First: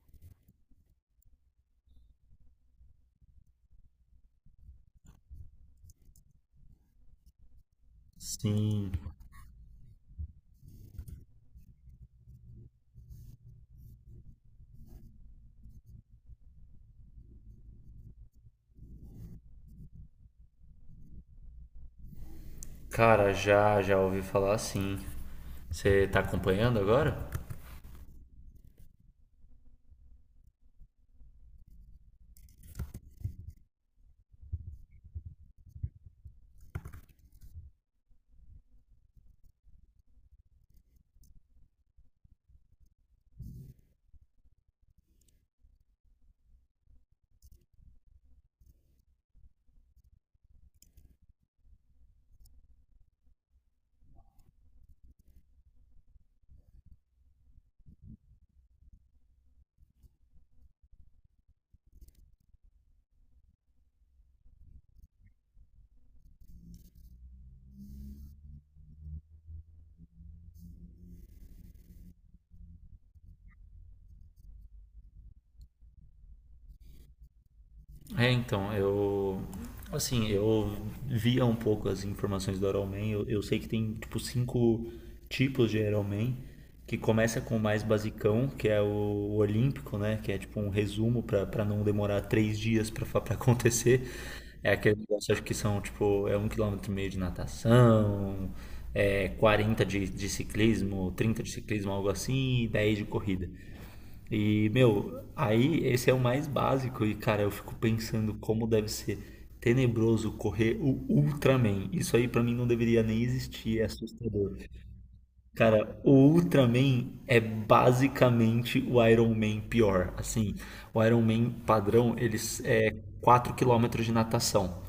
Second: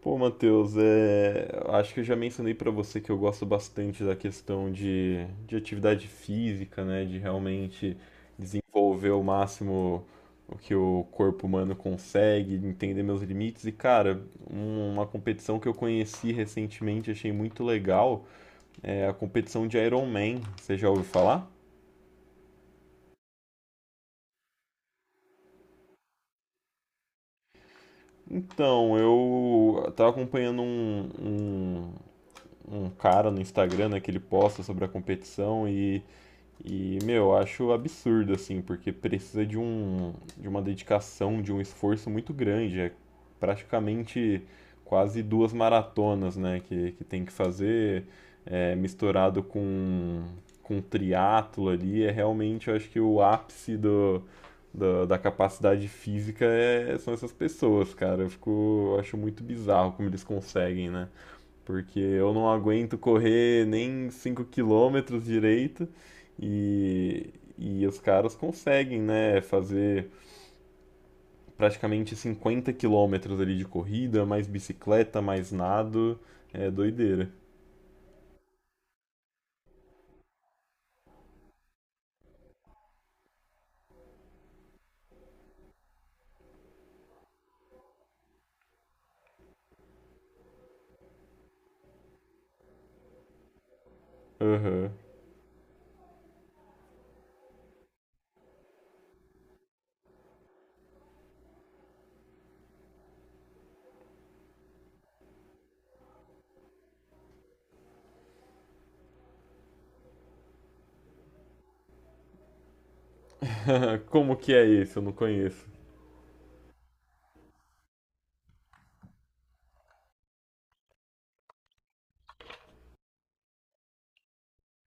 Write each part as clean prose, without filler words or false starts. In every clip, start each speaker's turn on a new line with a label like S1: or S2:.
S1: Pô, Matheus, é, acho que eu já mencionei pra você que eu gosto bastante da questão de atividade física, né? De realmente
S2: Sim.
S1: desenvolver o máximo o que o corpo humano consegue, entender meus limites. E, cara, uma competição que eu conheci recentemente, achei muito legal, é a competição de Iron Man. Você já ouviu falar?
S2: Cara, já ouvi falar, sim. Você tá acompanhando agora?
S1: Então, eu tava acompanhando um, um cara no Instagram, né, que ele posta sobre a competição e. E, meu, eu acho absurdo, assim, porque precisa de uma dedicação, de um esforço muito grande. É praticamente quase duas maratonas, né, que tem que fazer, é, misturado com triatlo ali. É realmente, eu acho que o ápice da capacidade física são essas pessoas, cara. Eu acho muito bizarro como eles conseguem, né? Porque eu não aguento correr nem 5 quilômetros direito e, e os caras conseguem, né, fazer praticamente 50 quilômetros ali de corrida, mais bicicleta, mais nado. É doideira.
S2: É, então, eu. Assim, eu via um pouco as informações do Iron Man. Eu sei que tem, tipo, cinco tipos de Iron Man. Que começa com o mais basicão, que é o Olímpico, né? Que é, tipo, um resumo pra não demorar 3 dias pra acontecer. É
S1: Aham.
S2: aquele negócio, acho que são, tipo, é 1,5 quilômetro de natação, é 40 de ciclismo, 30 de ciclismo, algo assim, e 10 de corrida. E, meu, aí esse é o mais básico e, cara, eu fico pensando como deve ser tenebroso correr o Ultraman. Isso aí pra mim não deveria nem existir, é
S1: Como que
S2: assustador.
S1: é esse? Eu não conheço.
S2: Cara, o Ultraman é basicamente o Iron Man pior. Assim, o Iron Man padrão, eles é 4 quilômetros de natação.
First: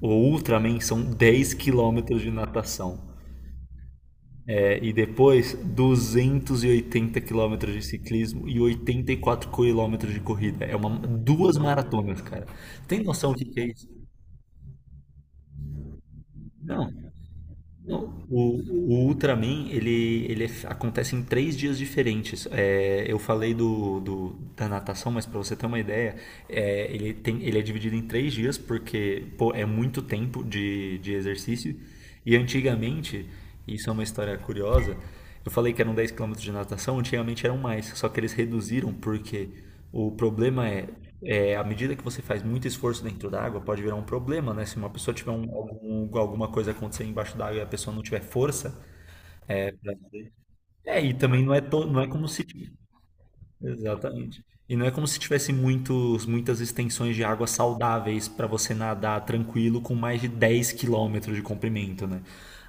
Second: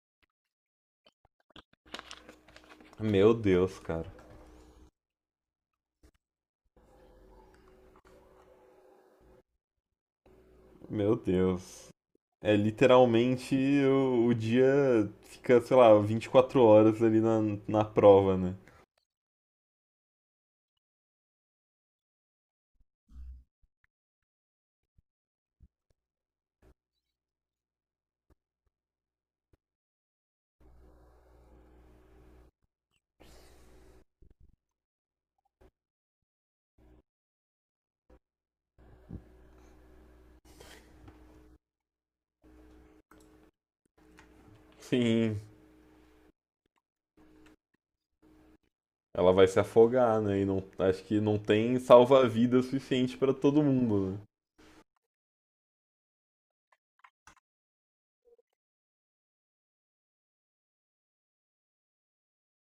S2: O Ultraman são 10 quilômetros de natação.
S1: Meu Deus, cara.
S2: E depois, 280 quilômetros de ciclismo e 84 quilômetros de corrida. É
S1: Meu
S2: duas
S1: Deus.
S2: maratonas, cara.
S1: É
S2: Tem noção do
S1: literalmente
S2: que é isso?
S1: o dia fica, sei lá, 24
S2: Não.
S1: horas ali na prova, né?
S2: O, o Ultraman, ele, acontece em 3 dias diferentes. É, eu falei da natação, mas para você ter uma ideia, é, ele, tem, ele é dividido em 3 dias porque, pô, é muito tempo de exercício. E antigamente, isso é uma história curiosa, eu falei que eram 10 quilômetros de natação, antigamente eram mais, só que eles reduziram porque o problema é à medida que você faz muito esforço dentro da água, pode virar um problema, né? Se uma pessoa tiver
S1: Sim.
S2: alguma coisa acontecer embaixo da água e a pessoa não tiver força,
S1: Ela vai se afogar, né? E não, acho
S2: é, e
S1: que não
S2: também não é,
S1: tem
S2: to- não é como se.
S1: salva-vida suficiente pra todo mundo, né?
S2: Exatamente. E não é como se tivesse muitas extensões de água saudáveis para você nadar tranquilo com mais de 10 quilômetros de comprimento, né?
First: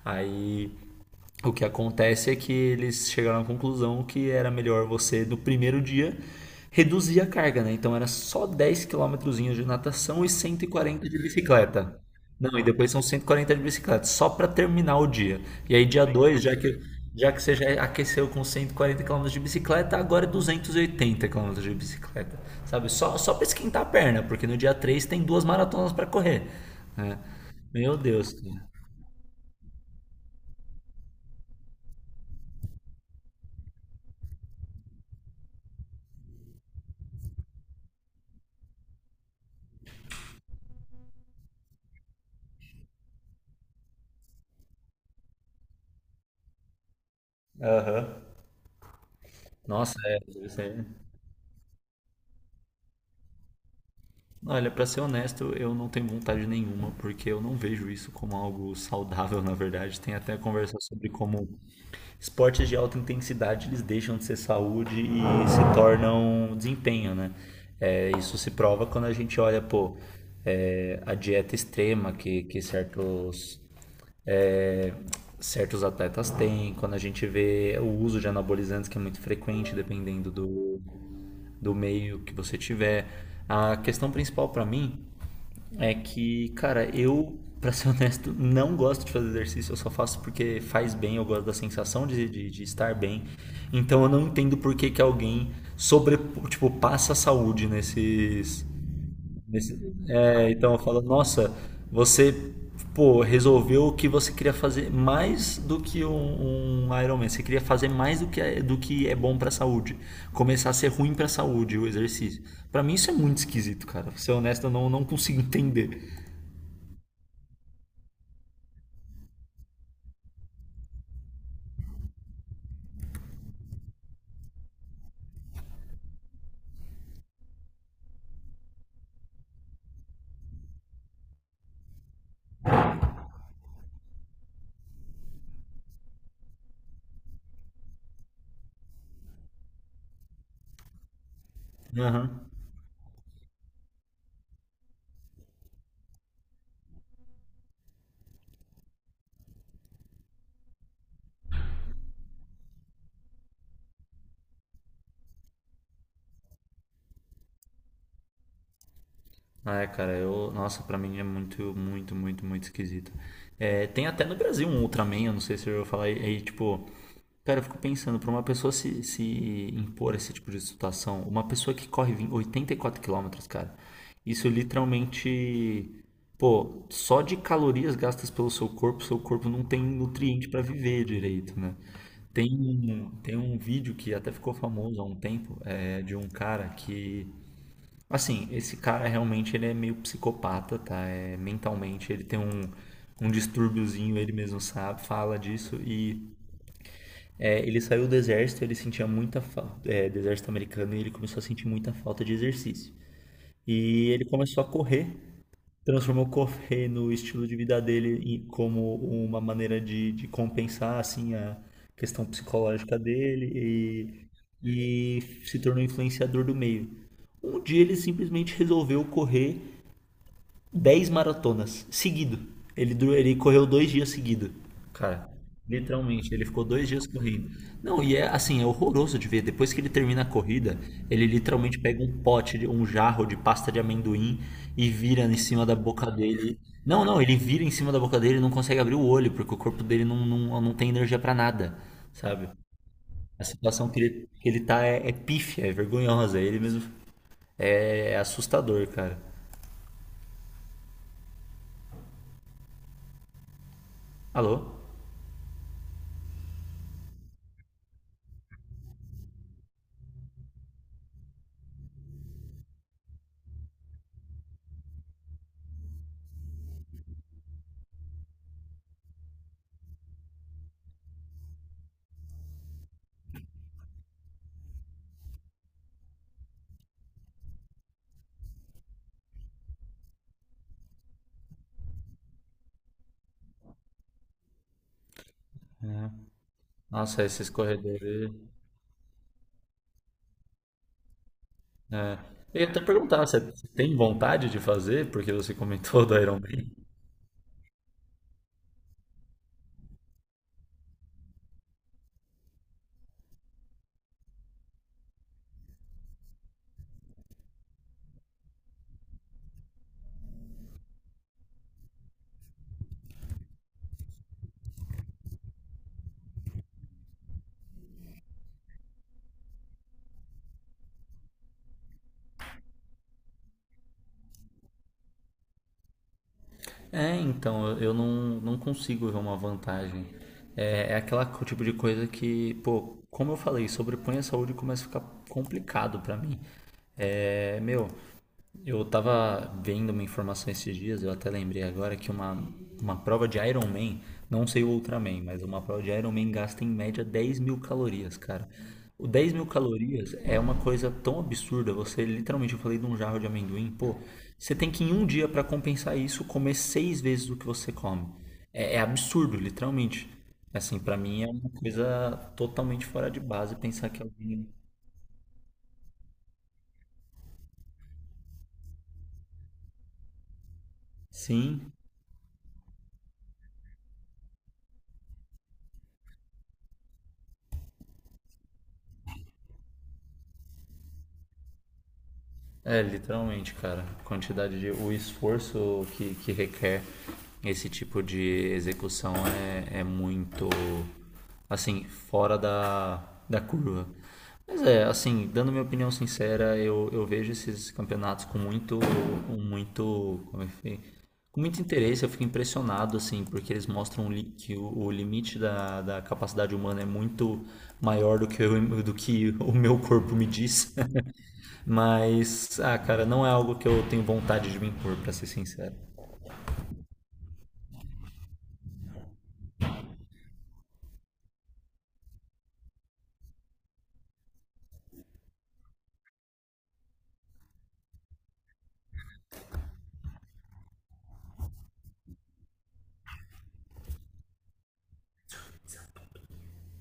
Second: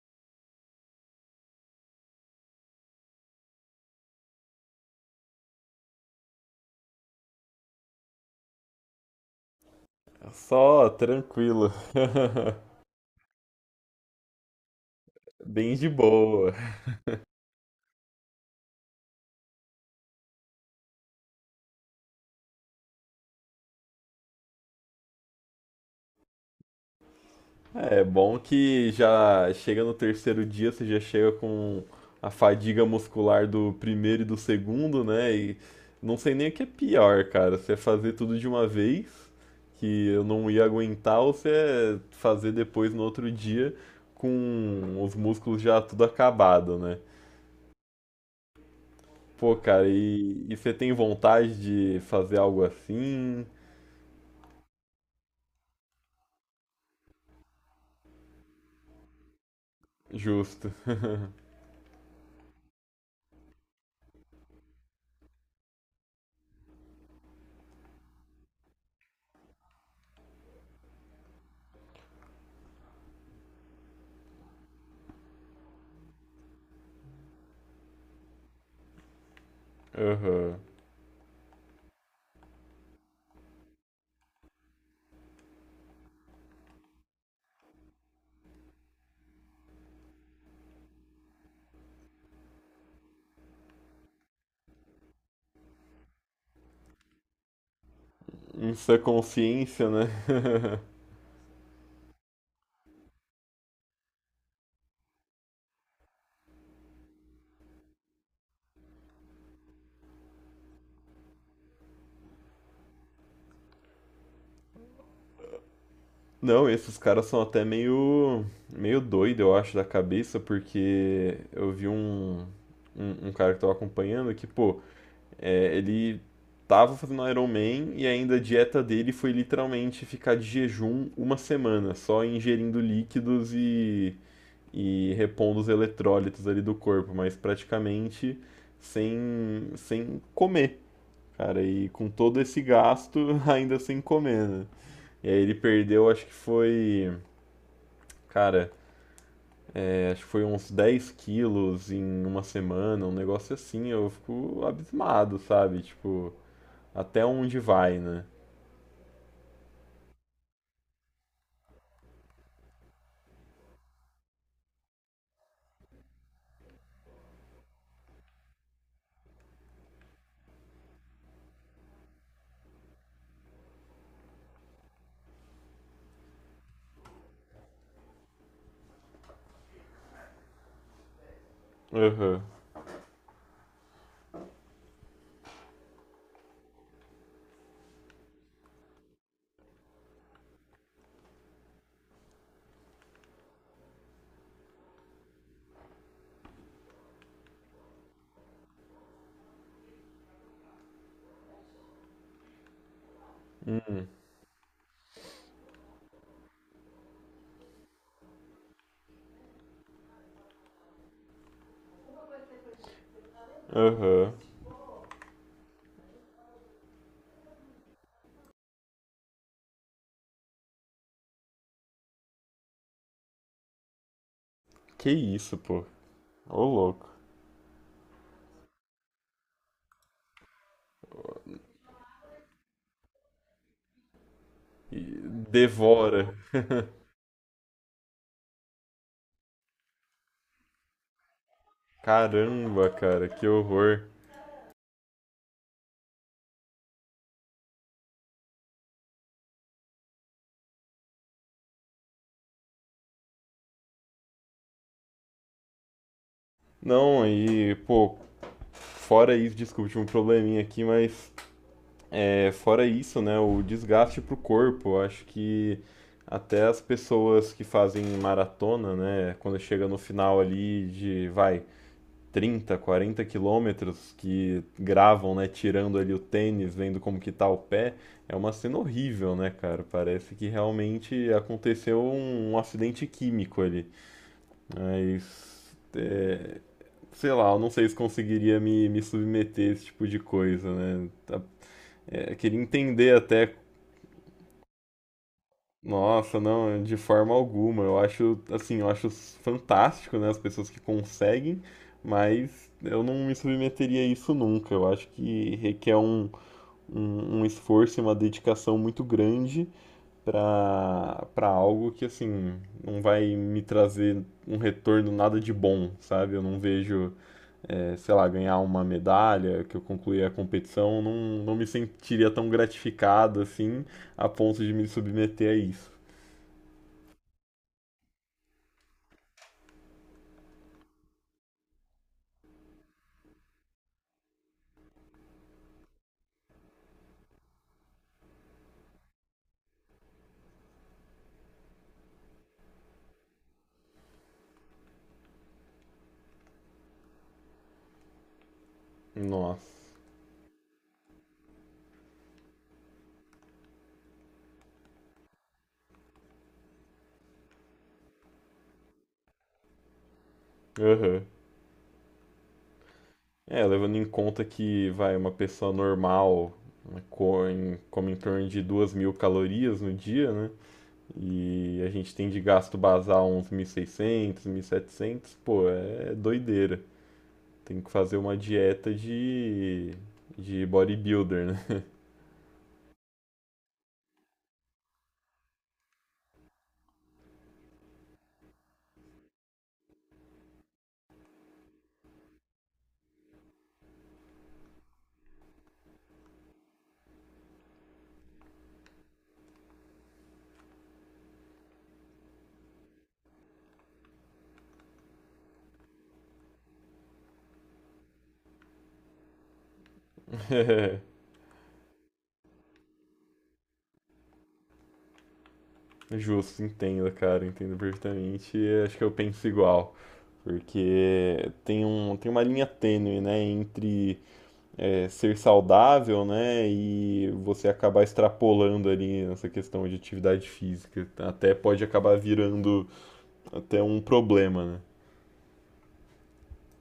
S2: Aí o que acontece é que eles chegaram à conclusão que era melhor você, do primeiro dia, reduzir a carga, né? Então era só 10 quilômetrozinhos de natação
S1: É.
S2: e cento e
S1: Só
S2: quarenta de
S1: tranquilo.
S2: bicicleta. Não, e depois são 140 de bicicleta, só para terminar o dia.
S1: Bem
S2: E aí
S1: de
S2: dia 2,
S1: boa.
S2: já que você já aqueceu com 140 quilômetros de bicicleta, agora é 280 quilômetros de bicicleta, sabe? Só para esquentar a perna, porque no dia 3 tem duas maratonas para correr, né? Meu
S1: É
S2: Deus,
S1: bom
S2: cara.
S1: que já chega no terceiro dia, você já chega com a fadiga muscular do primeiro e do segundo, né? E não sei nem o que é pior, cara. Você fazer tudo de uma vez, que eu não ia aguentar, ou você fazer depois no outro dia com os músculos já tudo acabado, né?
S2: Aham.
S1: Pô, cara,
S2: Nossa, é,
S1: e,
S2: isso aí.
S1: você
S2: é
S1: tem vontade de fazer algo assim?
S2: Olha, para ser honesto, eu não tenho vontade nenhuma, porque eu não vejo isso como algo saudável, na verdade. Tem até
S1: Justo.
S2: conversa sobre como esportes de alta intensidade eles deixam de ser saúde e se tornam desempenho, né? É, isso se prova quando a gente olha, pô, é, a dieta extrema que é, certos atletas têm, quando a gente vê o uso de anabolizantes que é muito frequente, dependendo
S1: Aham.
S2: do meio que você tiver. A questão principal para mim é que, cara, eu, para ser honesto, não gosto de fazer exercício, eu só faço porque faz bem, eu gosto da sensação de estar bem. Então eu não entendo por que alguém sobre, passa a saúde
S1: Isso é consciência,
S2: Nesse-
S1: né?
S2: é, então eu falo, nossa, você, pô, resolveu o que você queria fazer mais do que um Ironman. Você queria fazer mais do que é bom pra saúde. Começar a ser ruim pra saúde o exercício. Pra mim isso é muito esquisito, cara. Pra ser honesto, eu não consigo entender.
S1: Não, esses caras são até meio doido, eu acho, da cabeça, porque eu vi um cara que tava acompanhando que, pô, é, ele tava fazendo Iron Man e ainda a dieta dele foi literalmente ficar de jejum uma semana, só ingerindo líquidos e repondo os eletrólitos ali do corpo, mas praticamente sem comer, cara. E com todo
S2: Aham.
S1: esse gasto, ainda sem comer, né? E aí ele perdeu, acho que foi. Cara, é, acho que foi uns 10 quilos em uma semana, um negócio assim. Eu fico abismado, sabe? Tipo, até onde vai, né?
S2: Ah, é, cara, eu, nossa, pra mim é muito, muito, muito, muito esquisito. É, tem até no Brasil um Ultraman, eu não sei se eu vou falar aí, tipo, cara, eu fico pensando, para uma pessoa se impor a esse tipo de situação, uma pessoa que corre 20 84 quilômetros, cara, isso literalmente, pô, só de calorias gastas pelo seu corpo não tem nutriente para viver direito, né?
S1: Aham, uhum,
S2: Tem tem um vídeo que até ficou famoso há um tempo, é, de um cara que, assim, esse cara realmente ele é meio psicopata, tá? É, mentalmente ele tem um distúrbiozinho, ele mesmo sabe, fala disso e é, ele saiu do exército, ele sentia muita falta, é, do exército americano, e ele começou a sentir muita falta de exercício. E ele começou a correr, transformou correr no estilo de vida dele como uma maneira de compensar, assim, a questão psicológica
S1: aham.
S2: dele
S1: Uhum.
S2: e se tornou influenciador do meio. Um dia ele simplesmente resolveu correr 10 maratonas seguido. Ele correu 2 dias seguido.
S1: Que
S2: Cara,
S1: isso, pô.
S2: literalmente, ele
S1: Ô,
S2: ficou 2 dias
S1: louco.
S2: correndo. Não, e é assim, é horroroso de ver. Depois que ele termina a corrida, ele literalmente pega um jarro de pasta de amendoim e
S1: E
S2: vira em cima da boca
S1: devora.
S2: dele. Não, não, ele vira em cima da boca dele e não consegue abrir o olho, porque o corpo dele não, não, não tem energia pra nada, sabe?
S1: Caramba, cara,
S2: A
S1: que
S2: situação
S1: horror.
S2: que ele tá é, é pífia, é vergonhosa. Ele mesmo é assustador, cara. Alô?
S1: Não, aí pô, fora isso, desculpa, tive um probleminha aqui, mas é, fora isso, né, o desgaste pro corpo, eu acho que até as pessoas que fazem maratona, né, quando chega no final ali de, vai, 30 40 quilômetros, que gravam, né, tirando ali o tênis, vendo como que tá o pé, é uma cena horrível, né, cara? Parece que realmente aconteceu um acidente químico ali. Mas é,
S2: Nossa,
S1: sei
S2: esses
S1: lá, eu não sei se
S2: corredores.
S1: conseguiria me submeter a esse tipo de coisa, né?
S2: É.
S1: É, queria
S2: Eu ia até
S1: entender
S2: perguntar, você
S1: até.
S2: tem vontade de fazer? Porque você comentou do
S1: Nossa,
S2: Iron Man.
S1: não, de forma alguma. Eu acho, assim, eu acho fantástico, né, as pessoas que conseguem, mas eu não me submeteria a isso nunca. Eu acho que requer um esforço e uma dedicação muito grande para algo que, assim, não vai me trazer um retorno nada de bom, sabe? Eu não vejo eh, sei lá, ganhar uma medalha, que eu concluí a competição, não, não me sentiria tão gratificado assim, a ponto de me submeter a isso.
S2: É, então, eu não consigo ver uma vantagem. É, é tipo de coisa que, pô, como eu falei, sobrepõe a saúde e começa a ficar complicado pra mim. É, meu. Eu tava vendo uma informação esses dias, eu até lembrei agora que uma prova de Iron Man, não sei o Ultraman, mas uma prova de Iron Man gasta em média 10.000 calorias, cara. O dez mil
S1: Nossa.
S2: calorias é uma coisa tão absurda, você literalmente, eu falei de um jarro de amendoim, pô, você tem que em um dia pra compensar isso comer seis vezes o que você come. É, é absurdo, literalmente. Assim, pra mim
S1: Aham.
S2: é uma coisa totalmente fora de base
S1: É,
S2: pensar
S1: levando
S2: que
S1: em conta
S2: alguém.
S1: que, vai, uma pessoa normal né, come em torno de 2.000 calorias no dia, né?
S2: Sim.
S1: E a gente tem de gasto basal uns 1.600, setecentos, pô, é doideira. Tem que fazer uma dieta de bodybuilder, né?
S2: É, literalmente, cara. Quantidade de. O esforço que requer esse tipo de execução é, é muito. Assim, fora da curva. Mas é, assim, dando minha opinião sincera, eu vejo esses campeonatos com muito. Com muito. Como é que foi? Com muito interesse, eu fico impressionado, assim, porque eles mostram que o limite da capacidade humana é muito maior do que, do que o meu corpo me diz. Mas, ah, cara, não é algo que eu tenho vontade de me impor, pra ser sincero.
S1: Justo, entendo, cara, entendo perfeitamente. E acho que eu penso igual, porque tem um, tem uma linha tênue, né, entre é, ser saudável, né, e você acabar extrapolando ali nessa questão de atividade física. Até pode acabar virando até um problema, né?